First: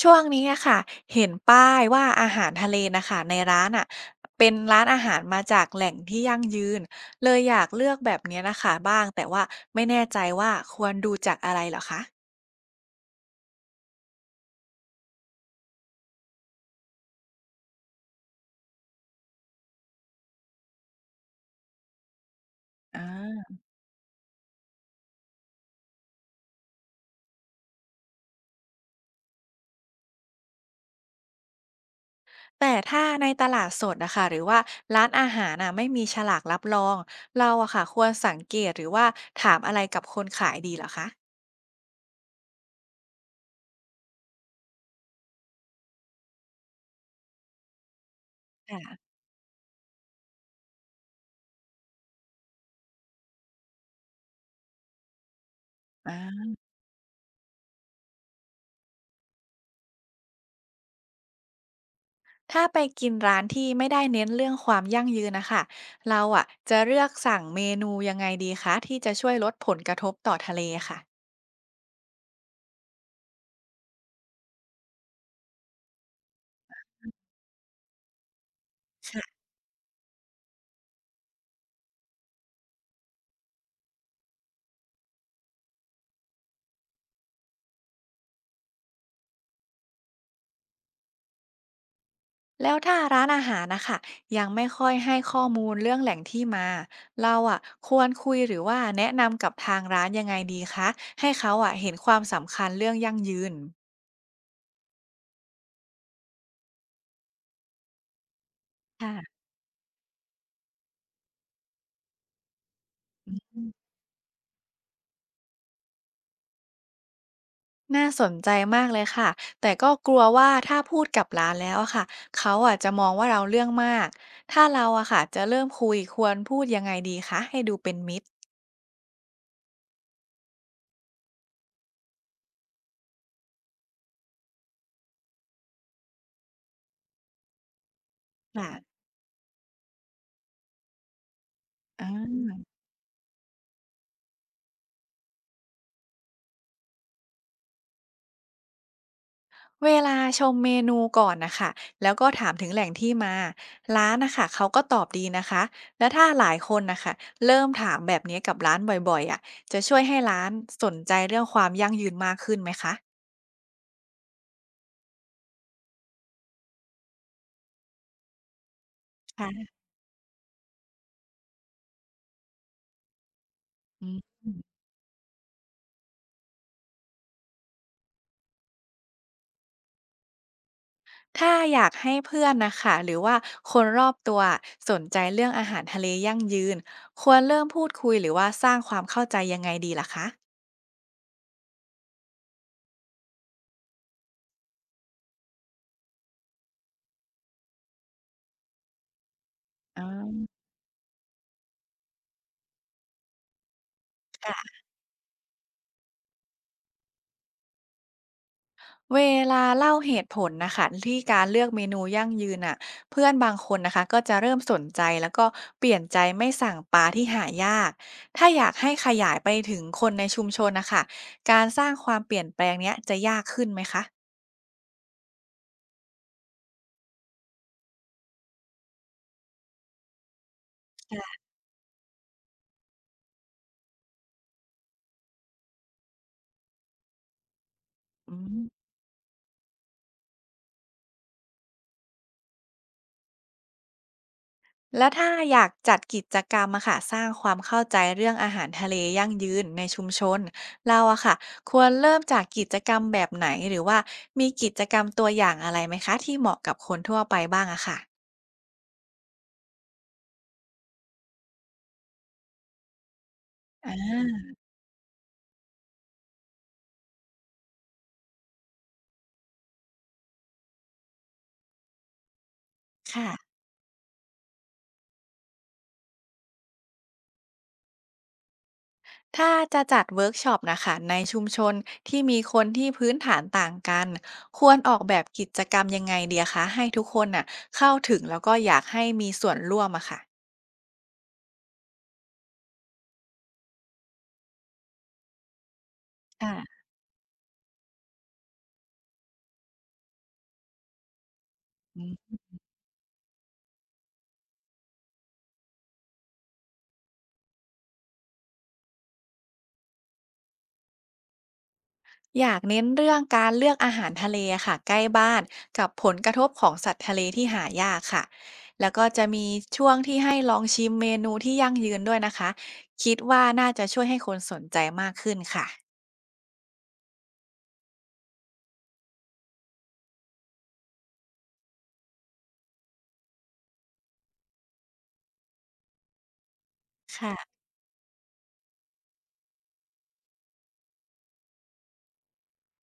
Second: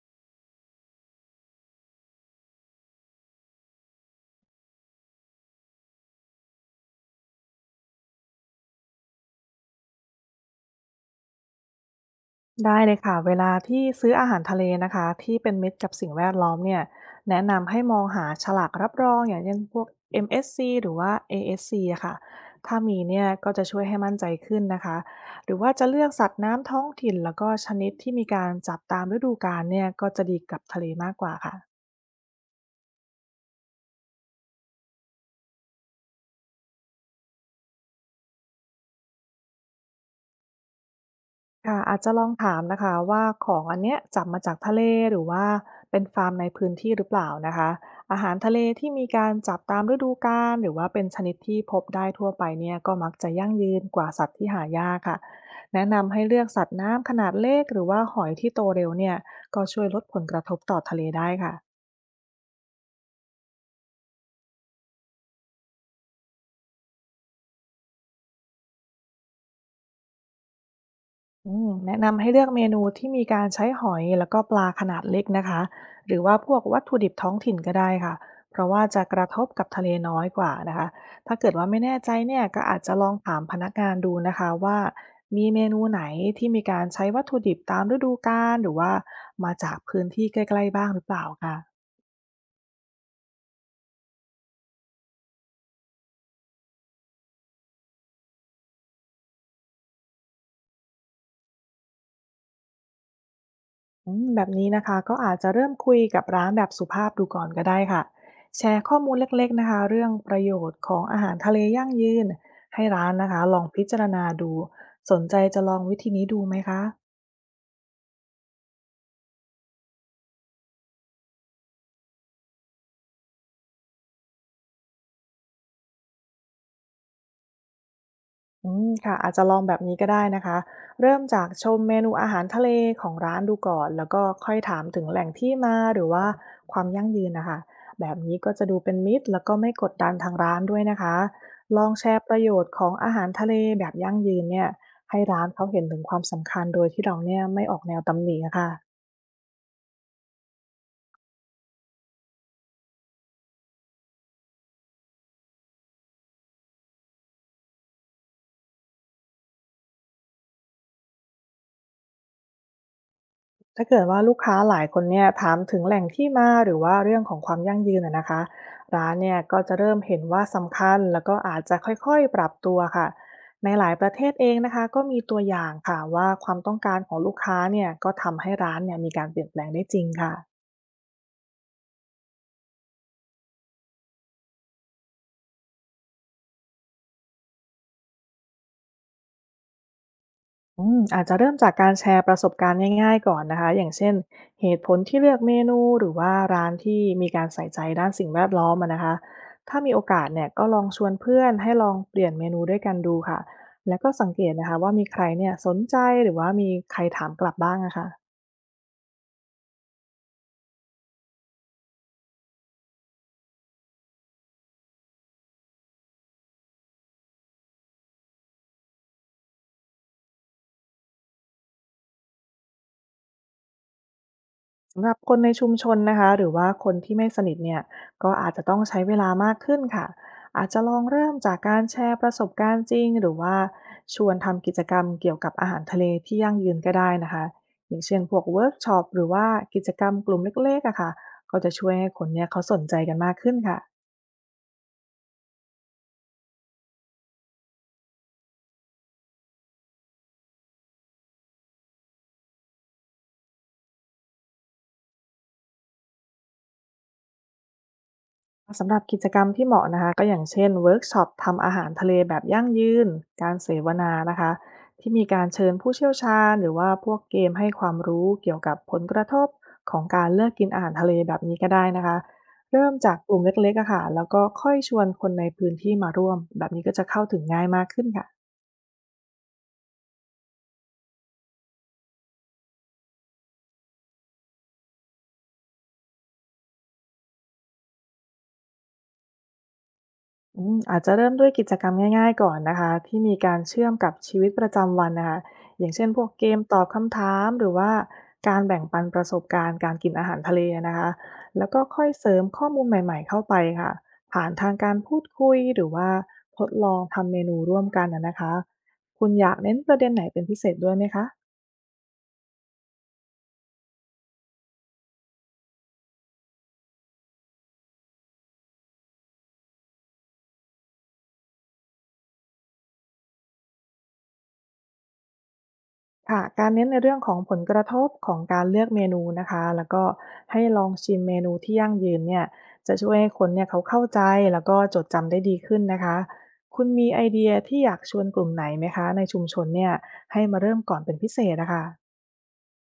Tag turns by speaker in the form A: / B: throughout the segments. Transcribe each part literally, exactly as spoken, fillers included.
A: ช่วงนี้อะค่ะเห็นป้ายว่าอาหารทะเลนะค่ะในร้านอ่ะเป็นร้านอาหารมาจากแหล่งที่ยั่งยืนเลยอยากเลือกแบบเนี้ยน่ะค่ะบ้างแต่ว่าไม่แน่ใจว่าควรดูจากอะไรเหรอคะ
B: ได้เลยค่ะเวลาที่ซื้ออาหารทะเลนะคะที่เป็นมิตรกับสิ่งแวดล้อมเนี่ยแนะนำให้มองหาฉลากรับรองอย่างเช่นพวก เอ็ม เอส ซี หรือว่า เอ เอส ซี อเอสซีอะค่ะถ้ามีเนี่ย
A: อา
B: ก็จะช่วยให้มั่นใจขึ้นนะคะหรือว่าจะเลือกสัตว์น้ำท้องถิ่นแล้วก็ชนิดที่มีการจับตามฤดูกาลเนี่ยก็จะดีกับทะเลมากกว่าค่ะ
A: แต่ถ้าในตลาดสดนะคะหรือว่าร้านอาหารน่ะไม่มีฉลากรับรองเราอะค่ะควรสังเกตหรือว่าถามอะไรกับคนขายดีเหรอคะ
B: ค่ะอาจจะลองถามนะคะว่าของอันเนี้ยจับมาจากทะเลหรือว่าเป็นฟาร์มในพื้นที่หรือเปล่านะคะอาหารทะเลที่มี
A: ค่ะ
B: การจับตามฤดูกาลหรือว่าเป็นชนิดที่พบได้ทั่วไปเนี่ยก็มักจะยั่งยืนกว่าสัตว์ที่หายากค่ะแนะนำให้เลือกสัตว์น้ำขนาดเล็กหรือว่าหอยที่โตเร็วเนี่ยก็ช่วยลดผลกระทบต่อทะเลได้ค่ะ
A: ถ้าไปกินร้านที่ไม่ได้เน้นเรื่องความยั่งยืนนะคะเราอ่ะจะเลือกสั่งเมนูยังไงดีคะที่จะช่วยลดผลกระทบต่อทะเลค่ะ
B: อืมแนะนำให้เลือกเมนูที่มีการใช้หอยแล้วก็ปลาขนาดเล็กนะคะหรือว่าพวกวัตถุดิบท้องถิ่นก็ได้ค่ะเพราะว่าจะกระท
A: ค่ะ
B: บกับทะเลน้อยกว่านะคะถ้าเกิดว่าไม่แน่ใจเนี่ยก็อาจจะลองถามพนักงานดูนะคะว่ามีเมนูไหนที่มีการใช้วัตถุดิบตามฤดูกาลหรือว่ามาจากพื้นที่ใกล้ๆบ้างหรือเปล่าค่ะ
A: แล้วถ้าร้านอาหารนะคะยังไม่ค่อยให้ข้อมูลเรื่องแหล่งที่มาเราอ่ะควรคุยหรือว่าแนะนำกับทางร้านยังไงดีคะให้เขาอ่ะเห็นความสำคัญเรื่องยั่งยืน
B: อืมแบบนี้นะคะก็อาจจะเริ่มคุยกับร้านแบบสุภาพดูก่อนก็ได้ค่ะแชร์ข้อมูล
A: ค่ะ
B: เล็กๆนะคะเรื่องประโยชน์ของอาหารทะเลยั่งยืนให้ร้านนะคะลองพิจารณาดูสนใจจะลองวิธีนี้ดูไหมคะ
A: น่าสนใจมากเลยค่ะแต่ก็กลัวว่าถ้าพูดกับร้านแล้วอะค่ะเขาอาจจะมองว่าเราเรื่องมากถ้าเราอะค่ะจะเริ่มคุยควรพูดยังไงดีคะให้ดูเป็นมิตร
B: อืมค่ะอาจจะลองแบบนี้ก็ได้นะคะเริ่มจากชมเมนูอาหารทะเลของร้านดูก่อนแล้วก็ค่อยถามถึงแหล่งที่มาหรือว่าความยั่งยืนนะคะแบบนี้ก็จะ
A: ค่ะ
B: ดูเป็นมิตรแล้วก็ไม่กดดันทางร้านด้วยนะคะลอง
A: อ่
B: แชร์ประโย
A: า
B: ชน์ของอาหารทะเลแบบยั่งยืนเนี่ยให้ร้านเขาเห็นถึงความสำคัญโดยที่เราเนี่ยไม่ออกแนวตำหนิอะค่ะ
A: เวลาชมเมนูก่อนนะคะแล้วก็ถามถึงแหล่งที่มาร้านนะคะเขาก็ตอบดีนะคะและถ้าหลายคนนะคะเริ่มถามแบบนี้กับร้านบ่อยๆอะจะช่วยให้ร้านสนใจเรื่องความยั่งยืนมากขึ้นไหมคะ
B: ถ้าเกิดว่าลูกค้าหลายคนเนี่ยถามถึงแหล่งที่มาหรือว่าเรื่องของความยั่งยืนอะนะคะร้านเนี่ยก็
A: ค่ะ
B: จะเริ่มเห็นว่าสำคัญแล้วก็อาจจะค่อยๆปรับตัวค่ะในหลายป
A: อื
B: ระเทศเอง
A: ม
B: นะคะก็มีตัวอย่างค่ะว่าความต้องการของลูกค้าเนี่ยก็ทำให้ร้านเนี่ยมีการเปลี่ยนแปลงได้จริงค่ะ
A: ถ้าอยากให้เพื่อนนะคะหรือว่าคนรอบตัวสนใจเรื่องอาหารทะเลยั่งยืนควรเริ่มพูดคุยหรือว่าสร้างความเข้าใจยังไงดีล่ะคะ
B: อืมอาจจะเริ่มจากการแชร์ประสบการณ์ง่ายๆก่อนนะคะอย่างเช่นเหตุผลที่เลือกเมนูหรือว่าร้านที่มีการใส่ใจด้านสิ่งแวดล้อมอะนะคะถ้ามีโอกาส
A: อา
B: เนี่ยก็ลองชวนเพื่อนให้ลองเปลี่ยนเมนูด้วยกันดูค่ะ แล้วก็สังเกตนะ
A: ค่ะ
B: คะว่ามีใครเนี่ยสนใจหรือว่ามีใครถามกลับบ้างนะค่ะ
A: เวลาเล่าเหตุผลนะคะที่การเลือกเมนูยั่งยืนอ่ะเพื่อนบางคนนะคะก็จะเริ่มสนใจแล้วก็เปลี่ยนใจไม่สั่งปลาที่หายากถ้าอยากให้ขยายไปถึงคนในชุมชนนะคะการสร้างความเปลี่ยนแปลงเนี้ยจะยากขึ้นไหมคะ
B: สำหรับคนในชุมชนนะคะหรือว่าคนที่ไม่สนิทเนี่ยก็อาจจะต้องใช้เวลามากขึ้นค่ะอาจจะลองเริ่ม
A: ค่ะ
B: จากการแชร์ประสบการณ์จริงหรือว่าชวนทำกิจกรรมเกี่ยวกับอาหารทะเลที่ยั่งยืนก็ได้นะคะอย่างเช่นพ
A: อื
B: วกเวิร์ก
A: ม
B: ช็อปหรือว่ากิจกรรมกลุ่มเล็กๆอะค่ะก็จะช่วยให้คนเนี่ยเขาสนใจกันมากขึ้นค่ะ
A: แล้วถ้าอยากจัดกิจกรรมอะค่ะสร้างความเข้าใจเรื่องอาหารทะเลยั่งยืนในชุมชนเราอะค่ะควรเริ่มจากกิจกรรมแบบไหนหรือว่ามีกิจกรรมตัวอย่างอะไรไหมคะที่เหมาะกับคนทั่วไปบ้างอะค่ะ
B: สำหรับกิจกรรมที่เหมาะนะคะก็อย่างเช่นเวิร์กช็อปทำอาหารทะเลแบบยั่งยืนการเส
A: อ
B: วนานะคะ
A: า
B: ที่มีการเชิญผู้เชี่ยวชาญหรือว่าพวกเกมให้ความรู้เกี่ยวกับผลกระทบของการเลิกกินอาหารทะเลแบบนี้ก็ได้นะคะเริ่มจากกลุ่ม
A: ค่ะ
B: เล็กๆอะค่ะแล้วก็ค่อยชวนคนในพื้นที่มาร่วมแบบนี้ก็จะเข้าถึงง่ายมากขึ้นค่ะ
A: ถ้าจะจัดเวิร์กช็อปนะคะในชุมชนที่มีคนที่พื้นฐานต่างกันควรออกแบบกิจกรรมยังไงเดียะคะให้ทุกคนน่ะเข้าถึงแล้วก็อยากให้มีส่วนร่วมอะค่ะ
B: อืมอาจจะเริ่มด้วยกิจกรรมง่ายๆก่อนนะคะที่มีการเชื่อมกับชีวิตประจำวันนะคะอย่างเช่นพวกเกมต
A: ค่ะ
B: อบคำถามหรือว่าการแบ่งปันประสบการณ์การกินอาหารทะเลนะคะแล้วก็ค่อยเสริมข้อมูลใหม่ๆเข้าไปค่ะผ่านทางการพูดคุยหรือว่าทดลองทำเมนูร่วมกันนะนะคะคุณอยากเน้นประเด็นไหนเป็นพิเศษด้วยไหมคะ
A: อยากเน้นเรื่องการเลือกอาหารทะเลค่ะใกล้บ้านกับผลกระทบของสัตว์ทะเลที่หายากค่ะแล้วก็จะมีช่วงที่ให้ลองชิมเมนูที่ยั่งยืนด้วยนะคะคิดว่าน่าจะช่วยให้คนสนใจมากขึ้นค่ะ
B: ค่ะการเน้นในเรื่องของผลกระทบของการเลือกเมนูนะคะแล้วก็ให้ลองชิมเมนูที่ยั่งยืนเนี่ยจะช่วยให้คนเนี่ยเขาเข้าใจแล้วก็จดจำได้ดีขึ้นนะคะคุณมีไอเดีย
A: ค่ะ
B: ที่อยากชวนกลุ่มไหนไหมคะในชุมชนเนี่ยให้มาเริ่มก่อนเป็นพิเศษนะคะ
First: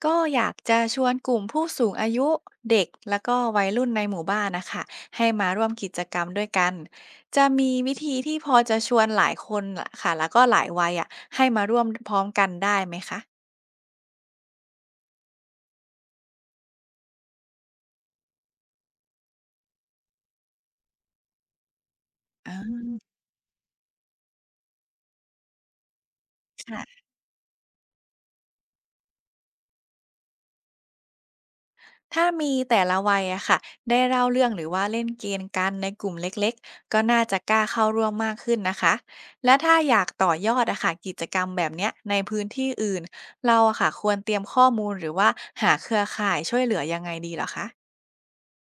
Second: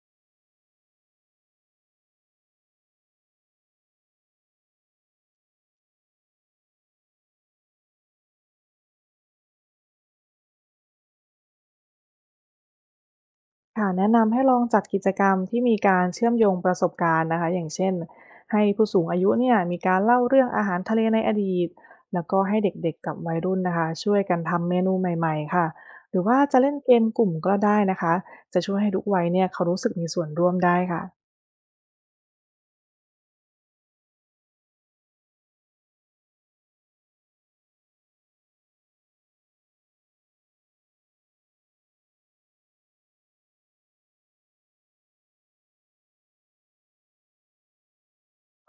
A: ก็อยากจะชวนกลุ่มผู้สูงอายุเด็กแล้วก็วัยรุ่นในหมู่บ้านนะคะให้มาร่วมกิจกรรมด้วยกันจะมีวิธีที่พอจะชวนหลายคนล่ะค่ะแล้วก็หลายวัยอ่ะให้มาร่วมพร้อมกันได้ไหมคะ
B: ค่ะแนะนำให้ลองจัดกิจกรรมที่มีการเชื่อมโยงประสบการณ์นะคะอย่างเช่นให้ผู้สูงอายุเนี่ยมีการเล่าเรื่องอาหารทะเลในอดีตแล้วก็
A: อ่
B: ให้เ
A: า
B: ด็กๆกับวัยรุ่นนะคะช่วยกันทำเมนูใหม่ๆค่ะหรือว่าจะเล่นเก
A: ค่ะ
B: มกลุ่มก็ได้นะคะจะช่วยให้ทุกวัยเนี่ยเขารู้สึกมีส่วนร่วมได้ค่ะ
A: ถ้ามีแต่ละวัยอะค่ะได้เล่าเรื่องหรือว่าเล่นเกมกันในกลุ่มเล็กๆ ก็น่าจะกล้าเข้าร่วมมากขึ้นนะคะ และถ้าอยากต่อยอดอะค่ะกิจกรรมแบบเนี้ยในพื้นที่อื่นเราอะค่ะควรเตรียมข้อมูลหรือว่าหาเครือข่ายช่วยเหลือยังไงดีเหรอคะ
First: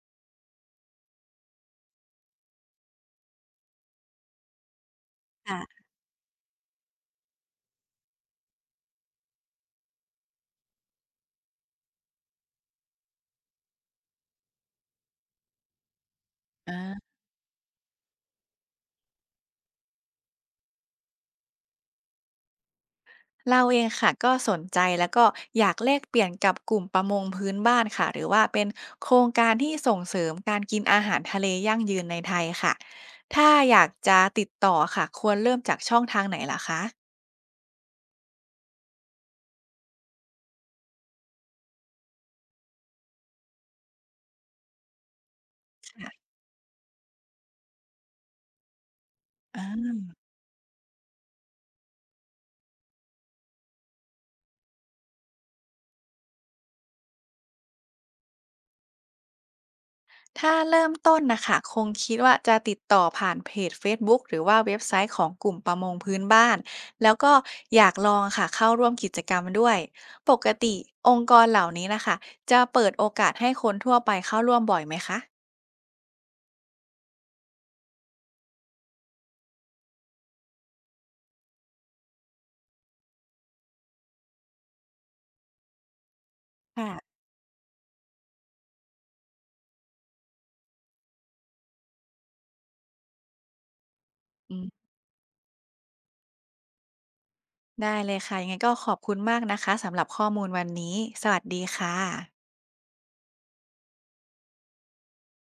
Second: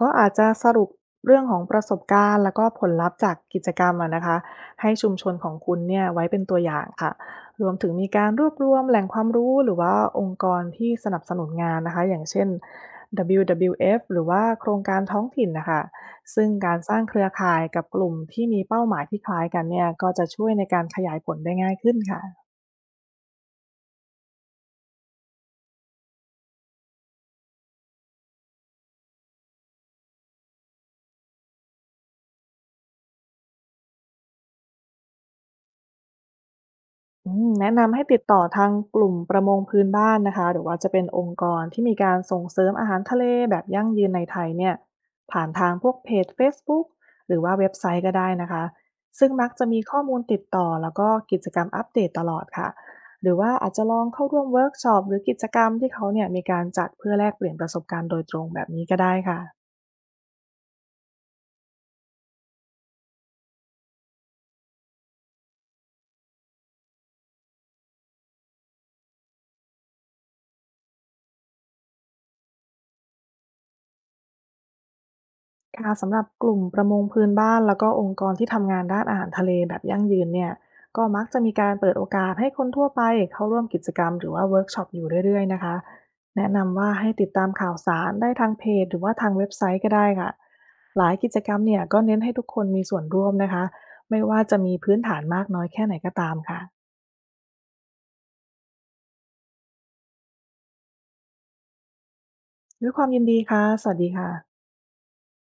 B: ก็อาจจะสรุปเรื่องของประสบการณ์แล้วก็ผลลัพธ์จากกิจกรรมอะนะคะให้ชุมชนของคุณ
A: ค่ะ
B: เนี่ยไว้เป็นตัวอย่างค่ะรวมถึงมีการรวบรวมแหล่งความรู้หรือว่าองค์กรที่สนับสนุนงานนะคะอย่างเช่น ดับเบิลยู ดับเบิลยู เอฟ หรือว่าโครงการท้องถิ่นนะคะซึ่ง
A: อ่
B: การสร้าง
A: า
B: เครือข่ายกับกลุ่มที่มีเป้าหมายที่คล้ายกันเนี่ยก็จะช่วยในการขยายผลได้ง่ายขึ้นค่ะ
A: เราเองค่ะก็สนใจแล้วก็อยากแลกเปลี่ยนกับกลุ่มประมงพื้นบ้านค่ะหรือว่าเป็นโครงการที่ส่งเสริมการกินอาหารทะเลยั่งยืนในไทยค่ะถ้าอยากจะติดต่อค่ะควรเริ่มจากช่องทางไหนล่ะคะ
B: อืมแนะนำให้ติดต่อทางกลุ่มประมงพื้นบ้านนะคะหรือว่าจะเป็นองค์กรที่มีการส่งเสริมอาหารทะเลแบบยั่งยืนในไทยเนี่ยผ่านทางพวกเพ
A: ค่ะ
B: จ Facebook หรือว่าเว็บไซต์ก็ได้นะคะซึ่งมักจะมีข้อ
A: อ่า
B: มูลติดต่อแล้วก็กิจกรรมอัปเดตตลอดค่ะหรือว่าอาจจะลองเข้าร่วมเวิร์กช็อปหรือกิจกรรมที่เขาเนี่ยมีการจัดเพื่อแลกเปลี่ยนประสบการณ์โดยตรงแบบนี้ก็ได้ค่ะ
A: ถ้าเริ่มต้นนะคะคงคิดว่าจะติดต่อผ่านเพจ f ฟซบ b ๊กหรือว่าเว็บไซต์ของกลุ่มประมงพื้นบ้านแล้วก็อยากลองค่ะเข้าร่วมกิจกรรมด้วยปกติองค์กรเหล่านี้นะคะจะเปิดโอกาสให้คนทั่วไปเข้าร่วมบ่อยไหมคะ
B: ค่ะสำหรับกลุ่มประมงพื้นบ้านแล้วก็องค์กรที่ทำงานด้านอาหารทะเลแบบยั่งยืนเนี่ยก็มักจะมีการเปิดโอกาสให้คนทั่วไปเข้าร่วมกิจกรรมหรือว่าเวิร์กช็อปอยู่เรื่อยๆนะคะแนะนำ
A: ค่ะ
B: ว่าให้ติดตามข่าวสารได้ทางเพจหรือว่าทางเว็บไซต์ก็ได้ค่ะหลายกิจกรรมเนี่ยก็เน้นให้ทุกคนมีส่วนร่วมนะคะไม่ว่า
A: อื
B: จะมี
A: ม
B: พื้นฐานมากน้อยแค่ไหนก็ตามค่ะ
A: ได้เลยค่ะ ยังไงก็ขอบคุณมากนะคะสำหรับข้อมูลวันนี้ สวัสดีค่ะ
B: ด้วยความยินดีค่ะสวัสดีค่ะ